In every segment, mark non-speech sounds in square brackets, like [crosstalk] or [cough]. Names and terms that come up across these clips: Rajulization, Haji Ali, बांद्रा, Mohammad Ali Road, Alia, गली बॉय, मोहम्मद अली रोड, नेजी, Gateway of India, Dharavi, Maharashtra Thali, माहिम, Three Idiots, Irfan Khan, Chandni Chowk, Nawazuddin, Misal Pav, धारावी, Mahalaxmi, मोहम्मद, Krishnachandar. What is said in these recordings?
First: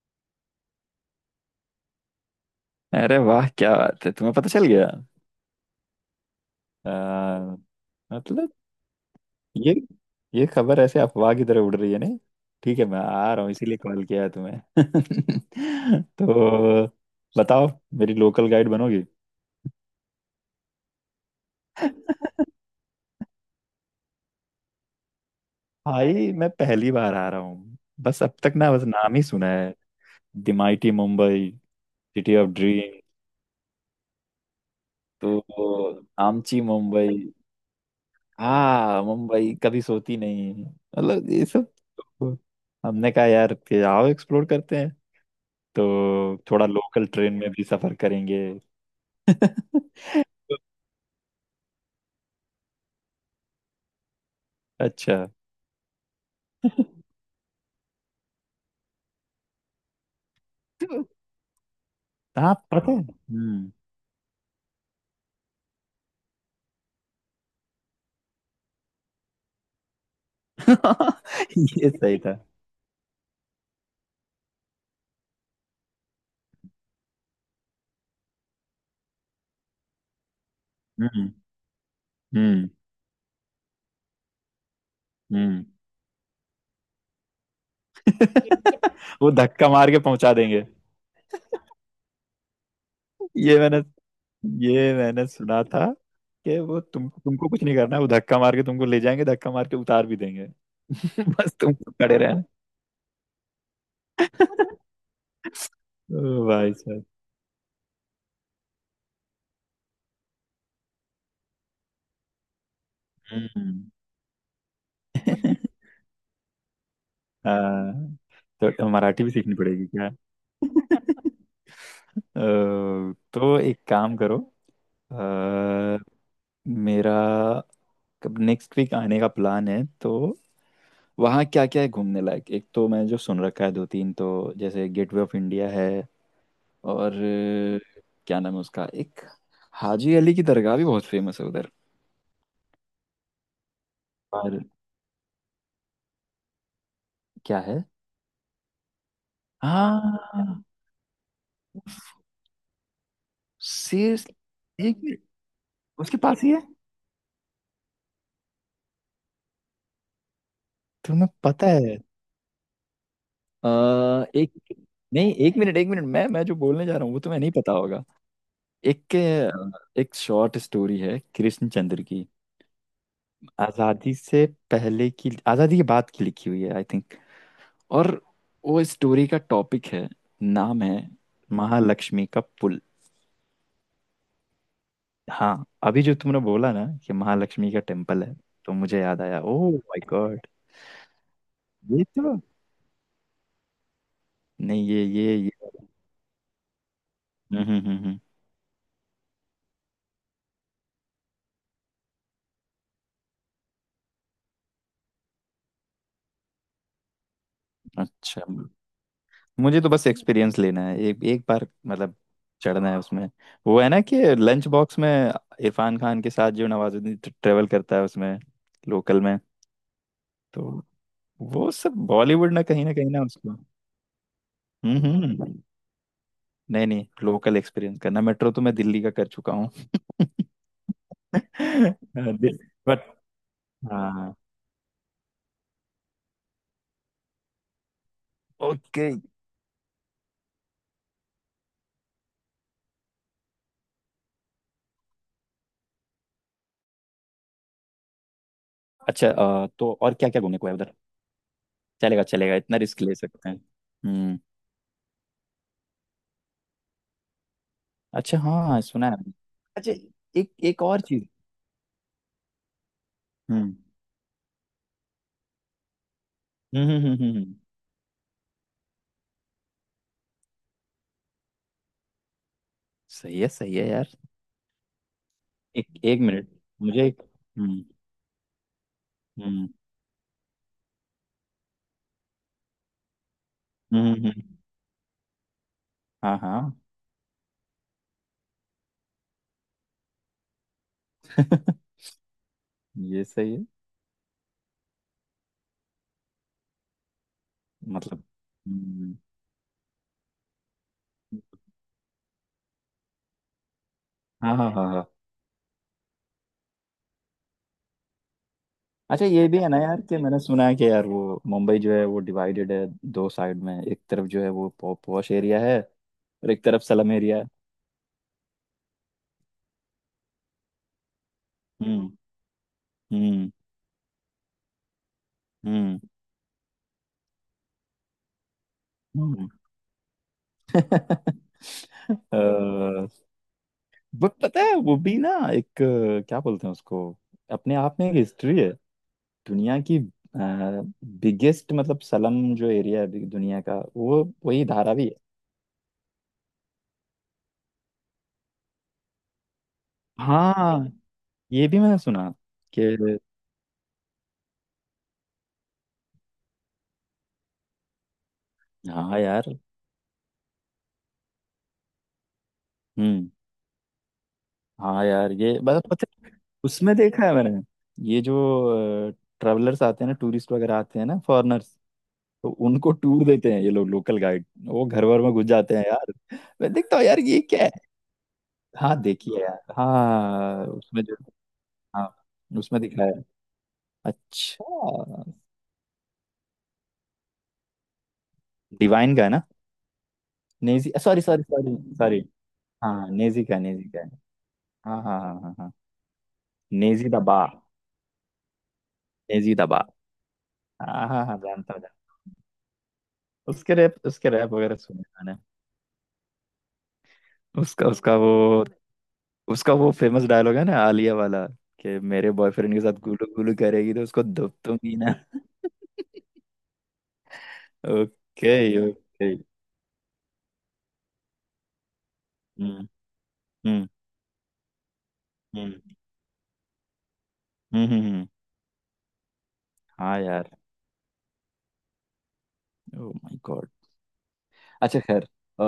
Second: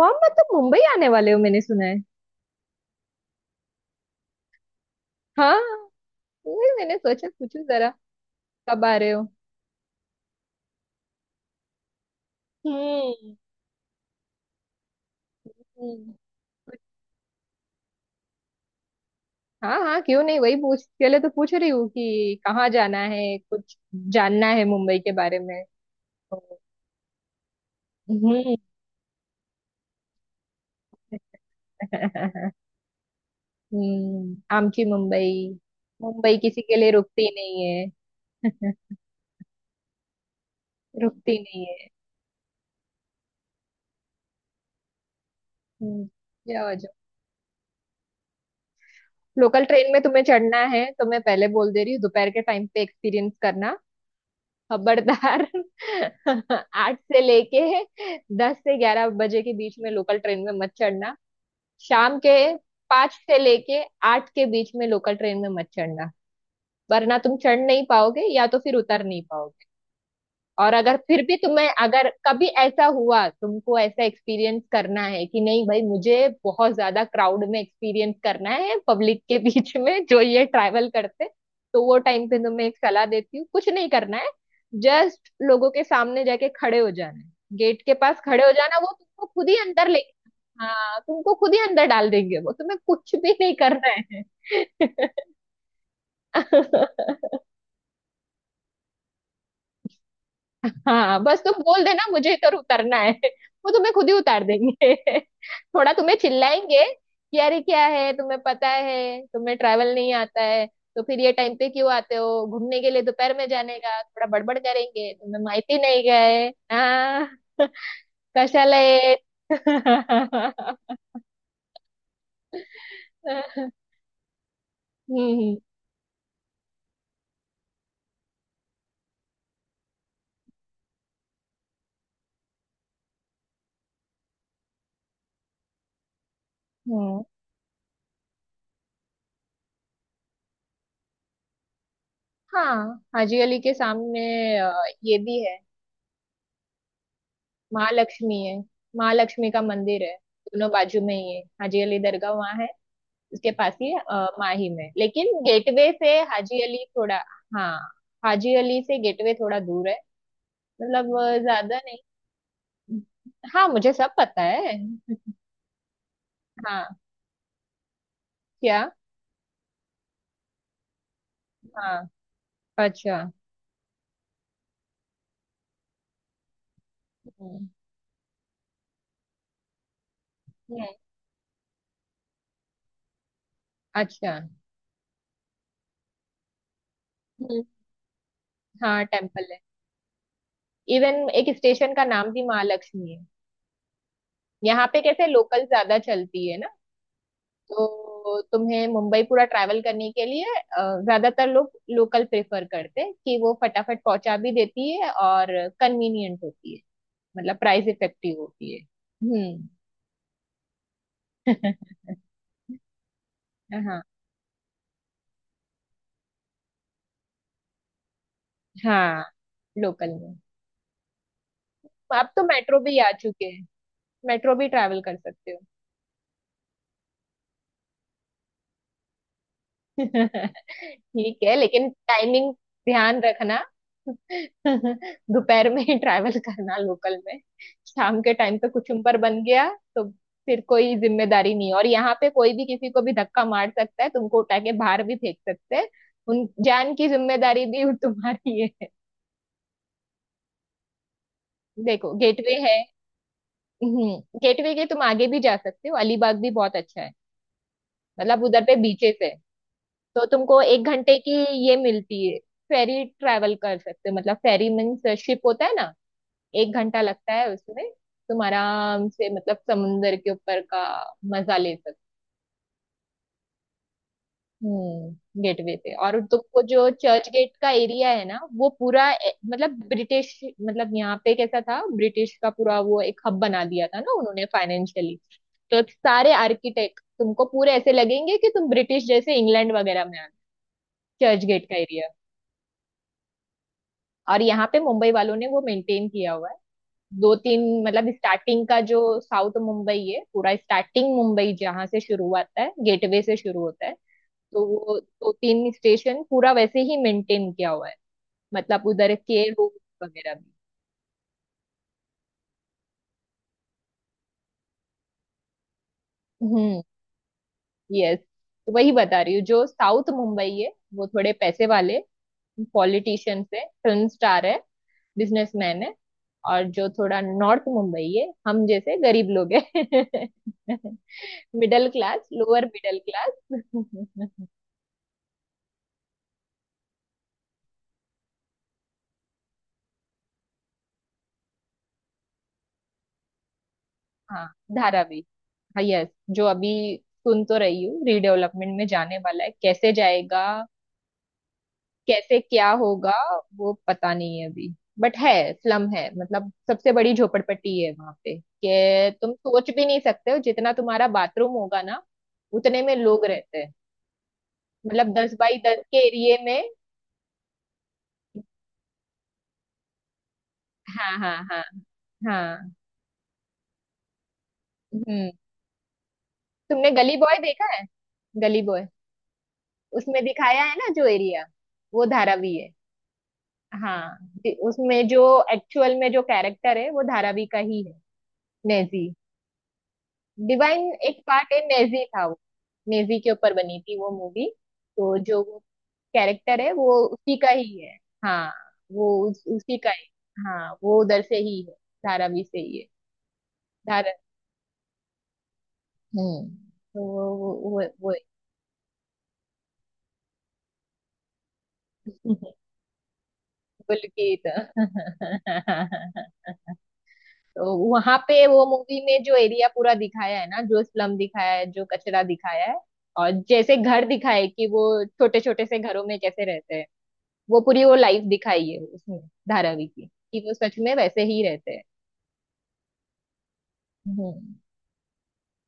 मोहम्मद, तुम मुंबई आने वाले हो मैंने सुना है। अरे वाह, क्या बात है! तुम्हें पता चल गया। हाँ, वही मैंने सोचा आ, पूछूं जरा। मतलब, कब आ रहे हो? ये ये खबर ऐसे अफवाह की तरह उड़ रही है नहीं? ठीक है, मैं आ हम्म। रहा हूँ इसीलिए कॉल किया है तुम्हें। [laughs] हम्म। तो बताओ, मेरी लोकल गाइड बनोगी? हाँ हाँ, क्यों नहीं, वही पूछ के लिए तो पूछ रही हूँ कि कहाँ जाना है, कुछ जानना है मुंबई के बारे में। भाई, मैं तो, पहली बार आ रहा हूँ, बस अब तक हम्म ना बस नाम ही सुना है। The mighty Mumbai, city of [laughs] dream. आमची मुंबई। तो मुंबई आमची किसी के लिए मुंबई। रुकती नहीं है। हाँ मुंबई [laughs] कभी सोती नहीं, [laughs] मतलब रुकती ये नहीं सब। है। हमने कहा यार कि आओ एक्सप्लोर करते हैं, हम्म, तो थोड़ा जाओ जाओ। लोकल ट्रेन में भी सफर करेंगे। लोकल ट्रेन में [laughs] तुम्हें चढ़ना है तो मैं पहले बोल दे रही हूँ, दोपहर के टाइम पे एक्सपीरियंस करना। अच्छा। खबरदार। [laughs] 8 से लेके 10 से 11 बजे के बीच में लोकल ट्रेन में मत तो चढ़ना। शाम के आप पता है। पाँच से हम्म। लेके आठ के बीच में लोकल ट्रेन में मत चढ़ना, वरना तुम चढ़ नहीं पाओगे या तो फिर उतर नहीं पाओगे। और अगर फिर भी [laughs] तुम्हें ये अगर सही था। कभी ऐसा हुआ, तुमको ऐसा एक्सपीरियंस करना है कि नहीं भाई मुझे बहुत ज्यादा क्राउड में एक्सपीरियंस करना है, पब्लिक के बीच में जो ये ट्रैवल करते, हम्म, तो वो टाइम पे तुम्हें हम्म, एक सलाह देती हूँ, कुछ नहीं करना है। जस्ट हम्म। लोगों के सामने जाके खड़े हो जाना है, गेट के पास खड़े हो जाना, वो तुमको वो खुद ही धक्का अंदर मार ले। के पहुंचा देंगे। हाँ, तुमको खुद ही अंदर डाल देंगे, वो तुम्हें कुछ भी नहीं ये मैंने करना ये मैंने सुना था कि वो है। तुम [laughs] तुमको कुछ नहीं करना है, वो धक्का मार के तुमको ले जाएंगे, धक्का मार के उतार भी देंगे। हाँ [laughs] बस बस तुम बोल तुमको देना खड़े मुझे रहना। इधर उतरना है, वो तुम्हें खुद ही उतार देंगे। [laughs] थोड़ा तुम्हें ओ भाई चिल्लाएंगे साहब। कि अरे क्या है, तुम्हें पता है तुम्हें ट्रैवल नहीं आता है, तो फिर ये टाइम पे क्यों आते हो घूमने के लिए, दोपहर में जाने हम्म। का, थोड़ा बड़बड़ करेंगे, तुम्हें माहिती [laughs] नहीं गए। हाँ, हाँ, कशाला तो येत? मराठी भी सीखनी पड़ेगी क्या? [laughs] [laughs] अ, तो एक काम करो। अ, हम्म। मेरा नेक्स्ट वीक आने का प्लान है, तो वहाँ क्या क्या है घूमने लायक? एक तो मैंने जो सुन रखा है दो तीन, तो जैसे गेटवे ऑफ इंडिया है, और हम्म। क्या नाम है उसका, एक हाजी अली की दरगाह भी बहुत फेमस है उधर। हाँ, हाजी अली के सामने पर अ, ये भी है, क्या है? महालक्ष्मी है, महालक्ष्मी का मंदिर है। हाँ, दोनों बाजू में ही है, हाजी अली दरगाह वहाँ है, उसके पास ही माही सीरियसली? में, एक मिनट, लेकिन गेटवे से उसके पास ही है? हाजी अली थोड़ा। हाँ, हाजी अली से गेटवे थोड़ा दूर है, मतलब तुम्हें पता ज्यादा नहीं। है? हाँ अ, मुझे सब पता एक, है। नहीं, एक मिनट, एक मिनट, मैं जो हाँ। बोलने जा रहा हूँ वो तुम्हें नहीं पता होगा। क्या? एक एक शॉर्ट स्टोरी है हाँ। कृष्णचंद्र की, अच्छा। आज़ादी से पहले की, आज़ादी के बाद की लिखी हुई है आई थिंक। हम्म। और वो स्टोरी का टॉपिक है, नाम हम्म। है, महालक्ष्मी का पुल। अच्छा। हाँ, अभी जो तुमने बोला ना कि हम्म। महालक्ष्मी का टेम्पल है, तो मुझे हाँ याद आया, टेम्पल है, ओह माय गॉड। इवन एक स्टेशन का ये नाम तो, भी महालक्ष्मी है। यहाँ नहीं, पे ये कैसे, ये लोकल ये ज्यादा चलती है ना, हम्म, हम्म, हम्म, तो तुम्हें मुंबई पूरा ट्रैवल करने के लिए ज्यादातर लोग लोकल प्रेफर करते हैं कि वो फटाफट पहुंचा भी देती है और कन्वीनियंट होती है, मतलब प्राइस इफेक्टिव अच्छा, होती है। हम्म। मुझे तो बस एक्सपीरियंस लेना है एक एक बार, मतलब [laughs] चढ़ना है उसमें। वो है ना हाँ कि लंच बॉक्स में इरफान खान के साथ जो नवाजुद्दीन ट्रेवल करता है उसमें, लोकल हाँ। में। लोकल में। तो वो सब अब तो बॉलीवुड, ना मेट्रो कहीं ना भी आ कहीं ना, चुके उसको। हैं, मेट्रो भी हम्म, ट्रैवल कर सकते हम्म। हो। नहीं नहीं, लोकल एक्सपीरियंस करना, मेट्रो तो मैं दिल्ली का कर चुका हूँ। [laughs] [laughs] ठीक है, लेकिन टाइमिंग बट ध्यान रखना। [laughs] हाँ। दोपहर में ही ट्रैवल करना लोकल में। शाम के टाइम पे कुछ ओके। ऊपर बन गया तो फिर कोई जिम्मेदारी नहीं, और यहाँ पे कोई भी किसी को भी धक्का मार सकता है, तुमको उठा के बाहर भी फेंक सकते हैं, उन जान की जिम्मेदारी भी [laughs] वो तुम्हारी है। अच्छा, तो और क्या क्या घूमने को है उधर? देखो चलेगा गेटवे चलेगा, है, इतना रिस्क ले सकते हैं। हम्म। गेटवे के तुम आगे भी जा सकते हो, अलीबाग भी बहुत अच्छा है, अच्छा, मतलब उधर पे हाँ, सुना बीचेस है है। मैंने। अच्छा, तो एक तुमको एक एक और घंटे चीज। की ये मिलती है, फेरी, ट्रैवल हम्म, कर सकते हो, मतलब फेरी मीन्स शिप होता है ना। एक हम्म, घंटा हम्म, लगता है उसमें, तुम आराम से मतलब समुंदर के ऊपर का मजा ले सकते हो। सही है, सही है यार। हम्म। गेटवे एक पे, और एक मिनट, तुमको जो मुझे एक। चर्च गेट का हम्म, एरिया है ना, वो पूरा हम्म, मतलब ब्रिटिश, मतलब यहाँ पे कैसा था, ब्रिटिश का पूरा वो एक हब बना दिया था ना हम्म, उन्होंने फाइनेंशियली। तो सारे हाँ हाँ। आर्किटेक्ट तुमको पूरे ऐसे लगेंगे कि तुम ब्रिटिश जैसे इंग्लैंड वगैरह में आ, चर्च गेट का [laughs] एरिया। ये सही है, और यहाँ पे मुंबई वालों ने वो मेंटेन किया हुआ है, दो तीन, मतलब मतलब। स्टार्टिंग का जो हम्म, साउथ मुंबई है, पूरा स्टार्टिंग मुंबई जहाँ से शुरू होता है गेटवे से शुरू होता है, हाँ तो हाँ हाँ वो हाँ। दो तीन स्टेशन पूरा वैसे ही मेंटेन किया हुआ है, मतलब उधर अच्छा, ये के भी है रूम ना यार, कि वगैरह मैंने भी। सुना है कि यार वो मुंबई जो है वो डिवाइडेड है दो साइड में, एक तरफ जो है वो पॉश एरिया है, और एक हम्म। तरफ स्लम एरिया है। यस। तो वही बता रही हूँ, जो साउथ मुंबई है वो थोड़े पैसे वाले, हम्म, पॉलिटिशियंस हम्म, है, फिल्म स्टार है, बिजनेसमैन है। हम्म, और जो थोड़ा नॉर्थ मुंबई है, हम जैसे गरीब हम्म। लोग हैं, [laughs] [laughs] मिडिल क्लास, अ, लोअर मिडिल क्लास। बट [laughs] पता है वो भी ना, एक क्या बोलते हैं उसको, अपने आप में एक हिस्ट्री है। दुनिया की बिगेस्ट, मतलब सलम जो एरिया है अभी दुनिया का, वो हाँ, वही धारावी है। धारावी। हाँ यस, जो अभी सुन तो रही हूँ रीडेवलपमेंट में जाने वाला है, कैसे जाएगा, हाँ, ये भी मैंने सुना कैसे क्या होगा, कि, वो पता नहीं है अभी। बट है, स्लम है, मतलब सबसे बड़ी झोपड़पट्टी है वहां पे, कि हाँ तुम यार। सोच भी नहीं सकते हो, जितना तुम्हारा बाथरूम होगा ना उतने में लोग हम्म। रहते हैं, हाँ मतलब यार, दस ये बाई दस मतलब के पता है, एरिए में। उसमें देखा है मैंने, ये जो ट्रेवलर्स आते हैं ना, टूरिस्ट वगैरह आते हैं हाँ ना, हाँ हाँ फॉरेनर्स, तो हाँ। उनको टूर देते हैं ये लोग, लोकल गाइड, वो घर भर हम्म। में घुस जाते हैं यार। मैं तुमने देखता हूँ गली यार, बॉय ये क्या? देखा है? गली बॉय, हाँ, देखिए यार, उसमें दिखाया हाँ है ना उसमें जो जो, एरिया, वो हाँ धारावी है। उसमें दिखाया है। हाँ, अच्छा, उसमें जो एक्चुअल में जो कैरेक्टर है, वो धारावी का ही है, नेजी। डिवाइन का है ना? डिवाइन नेजी, एक सॉरी, सॉरी, पार्ट है, सॉरी, नेजी सॉरी। था वो, हाँ, नेजी के नेजी ऊपर का बनी नेजी थी का है। वो मूवी। हाँ तो हाँ हाँ जो हाँ वो हाँ, कैरेक्टर है वो नेजी उसी दबा, का ही है। हाँ वो नेजी उसी दबा। का ही। हाँ वो हाँ उधर हाँ हाँ, से ही है, जानता हूँ, जानता धारावी से ही है। हूँ। धारा, उसके रैप वगैरह सुने मैंने। हम्म। तो वो वो उसका वो, उसका वो फेमस डायलॉग है ना, आलिया वाला, कि मेरे वो बॉयफ्रेंड के साथ गुलू गुलू करेगी तो उसको पुलकित। दुब दूंगी ना। [laughs] तो वहां पे ओके, वो मूवी में ओके। जो एरिया पूरा दिखाया है ना, जो स्लम दिखाया है, जो कचरा दिखाया है, हम्म, और जैसे हम्म, घर दिखाए कि वो छोटे छोटे से हम्म, घरों में कैसे रहते हैं, वो पूरी हम्म, वो लाइफ दिखाई है उसमें, धारावी की, हाँ कि यार, वो सच में वैसे ही रहते हैं। Oh my god. हम्म। अच्छा, खैर, अ,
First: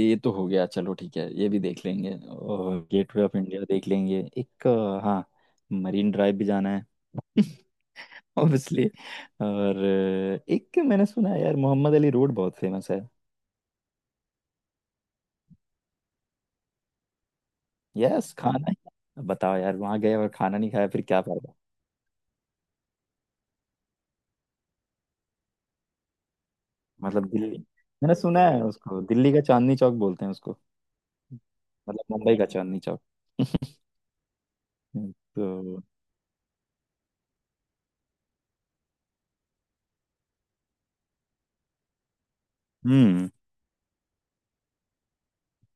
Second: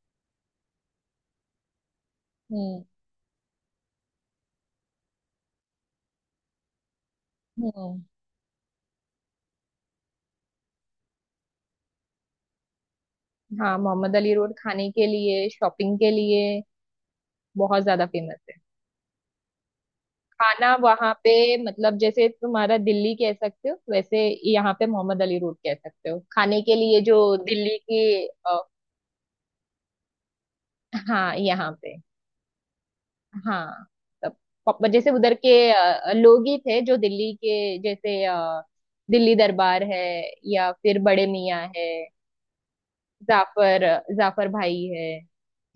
ये तो हो गया। चलो ठीक है, ये भी देख लेंगे और हम्म। गेटवे ऑफ इंडिया देख लेंगे, एक हाँ, मरीन ड्राइव भी जाना है। [laughs] हम्म। ऑब्वियसली। और एक मैंने सुना है यार, मोहम्मद अली रोड बहुत फेमस है। हाँ, मोहम्मद अली रोड खाने के लिए, शॉपिंग के लिए बहुत ज्यादा यस, फेमस है। खाना ही बताओ यार, वहाँ गए और खाना नहीं खाना खाया फिर वहां क्या पे, फायदा? मतलब जैसे तुम्हारा दिल्ली कह सकते हो, वैसे यहाँ पे मोहम्मद अली रोड कह सकते हो खाने के लिए, जो मतलब दिल्ली, दिल्ली मैंने की सुना है उसको दिल्ली का चांदनी चौक बोलते हैं उसको, हाँ यहाँ पे। मतलब मुंबई का चांदनी चौक। [laughs] हाँ तब, जैसे उधर के तो लोग ही थे जो दिल्ली के जैसे, दिल्ली दरबार है, या फिर बड़े मियाँ है, हम्म, जाफर, जाफर भाई है,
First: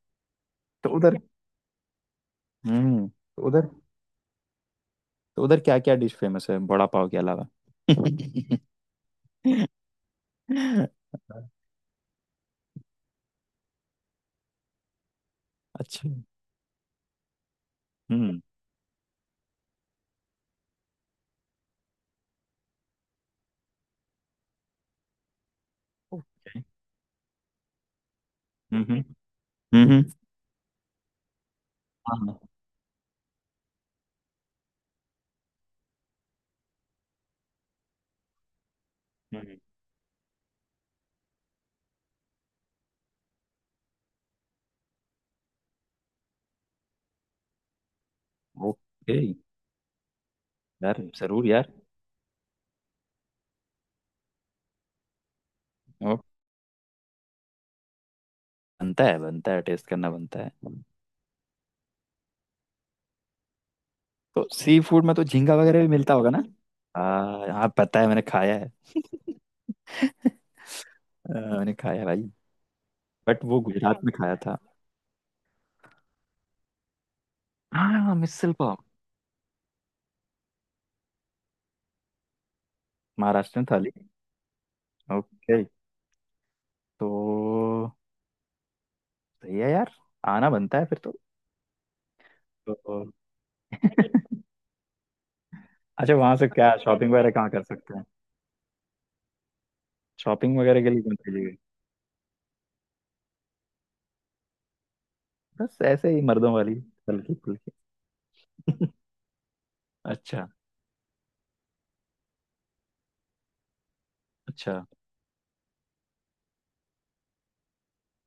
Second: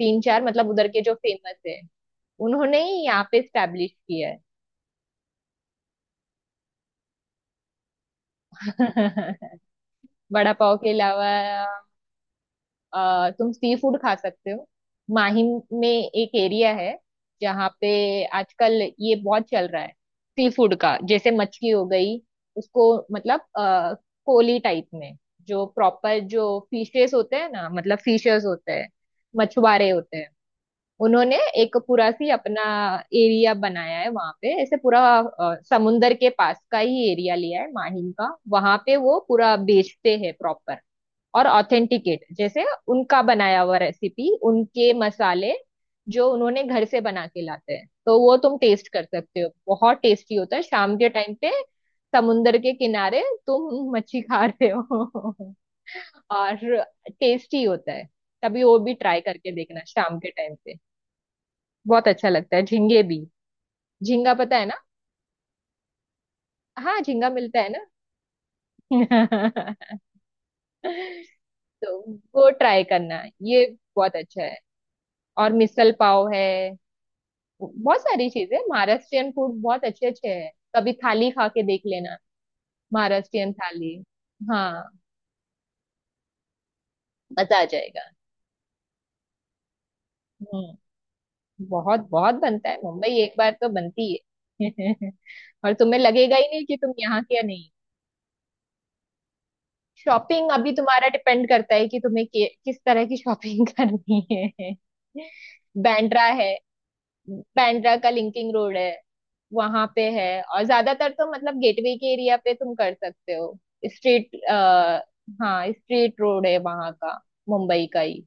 तीन चार, मतलब उधर तो के जो उधर फेमस है, उन्होंने ही हम्म यहाँ पे तो उधर स्टैब्लिश किया है। तो उधर क्या क्या डिश फेमस है बड़ा पाव के अलावा? [laughs] [laughs] वड़ा पाव के अलावा तुम सी फूड खा सकते हो। माहिम में अच्छा। एक एरिया है जहाँ पे हम्म। आजकल ये बहुत चल रहा है, सी फूड का, जैसे मछली हो गई, उसको मतलब कोली टाइप में, जो प्रॉपर जो ओके। फिशेस होते हैं ना, मतलब फिशर्स होते हम्म, हैं, हम्म, मछुआरे हम्म, होते हैं, उन्होंने एक पूरा सी हाँ, अपना एरिया बनाया है वहां पे, ऐसे पूरा समुंदर के पास का ही एरिया लिया है माहिम का, वहां पे वो पूरा हम्म, बेचते हैं, प्रॉपर और ऑथेंटिकेट, जैसे उनका बनाया हुआ रेसिपी, उनके मसाले जो उन्होंने घर से बना के लाते हैं, तो वो तुम टेस्ट कर ओके। सकते हो। बहुत टेस्टी होता है शाम यार के टाइम जरूर पे, यार। समुंदर के किनारे तुम मच्छी खा रहे हो, ओ, [laughs] और टेस्टी होता है। तभी वो भी बनता है, ट्राई करके बनता है, देखना टेस्ट करना शाम के बनता है। टाइम पे, बहुत अच्छा लगता है। झींगे भी, झींगा तो पता है सी ना, फूड में तो झींगा वगैरह भी मिलता होगा ना? हाँ झींगा हाँ मिलता है हाँ, ना। पता है, मैंने खाया है। [laughs] [laughs] मैंने खाया तो है भाई, वो ट्राई करना, बट वो ये गुजरात में बहुत खाया अच्छा है। था। और मिसल पाव है, बहुत हाँ, सारी मिसल चीजें, पाव, महाराष्ट्रियन फूड बहुत अच्छे अच्छे हैं, कभी थाली खा के देख लेना, महाराष्ट्रियन महाराष्ट्र थाली, थाली। हाँ, ओके। तो मजा आ जाएगा। सही है यार, आना बनता है हम्म। फिर तो। बहुत बहुत बनता है, तो मुंबई एक बार तो बनती है। [laughs] और तुम्हें अच्छा, लगेगा वहां ही से नहीं क्या कि तुम शॉपिंग यहाँ, वगैरह क्या कहाँ कर नहीं। सकते हैं? शॉपिंग शॉपिंग अभी वगैरह के लिए तुम्हारा कौन सी डिपेंड जगह? करता है कि तुम्हें किस तरह की शॉपिंग [laughs] करनी है। बस ऐसे ही, बैंड्रा मर्दों है, वाली, हल्की फुल्की। बांद्रा का लिंकिंग रोड है, [laughs] वहां पे है, अच्छा, और ज्यादातर तो मतलब गेटवे के एरिया पे तुम कर सकते हो। स्ट्रीट अच्छा, आ, हाँ स्ट्रीट रोड है वहां का, मुंबई का ही,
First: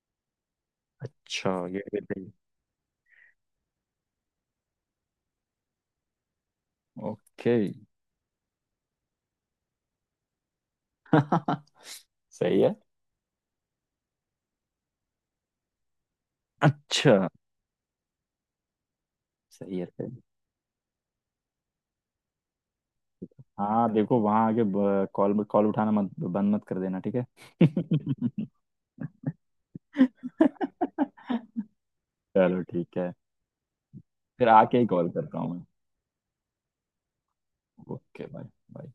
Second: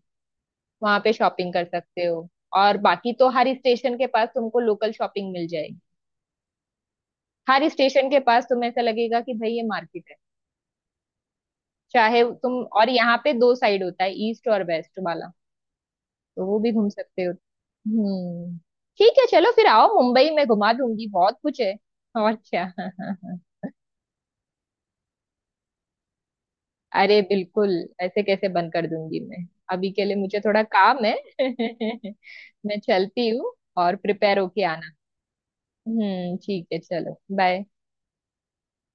वहां पे अच्छा, शॉपिंग कर ये भी सकते हो। सही। और बाकी तो हर स्टेशन के पास तुमको लोकल शॉपिंग मिल जाएगी, ओके। हर स्टेशन के पास तुम्हें ऐसा लगेगा कि भाई ये मार्केट है, [laughs] चाहे तुम। सही है। और यहाँ पे दो साइड होता है, ईस्ट और वेस्ट वाला, तो वो भी घूम सकते अच्छा, हो। हम्म, ठीक है, चलो फिर सही है, आओ, सही है। मुंबई में घुमा दूंगी बहुत कुछ है, और क्या। [laughs] हाँ देखो, वहां आके कॉल, उठाना मत, बंद मत कर देना, ठीक अरे है? बिल्कुल, ऐसे कैसे बंद कर दूंगी मैं। [laughs] अभी के लिए मुझे थोड़ा काम है, [laughs] चलो मैं ठीक है, चलती हूँ, और प्रिपेयर फिर होके आके ही आना। कॉल करता हूँ मैं। ठीक है, चलो बाय। Okay bye. बाय।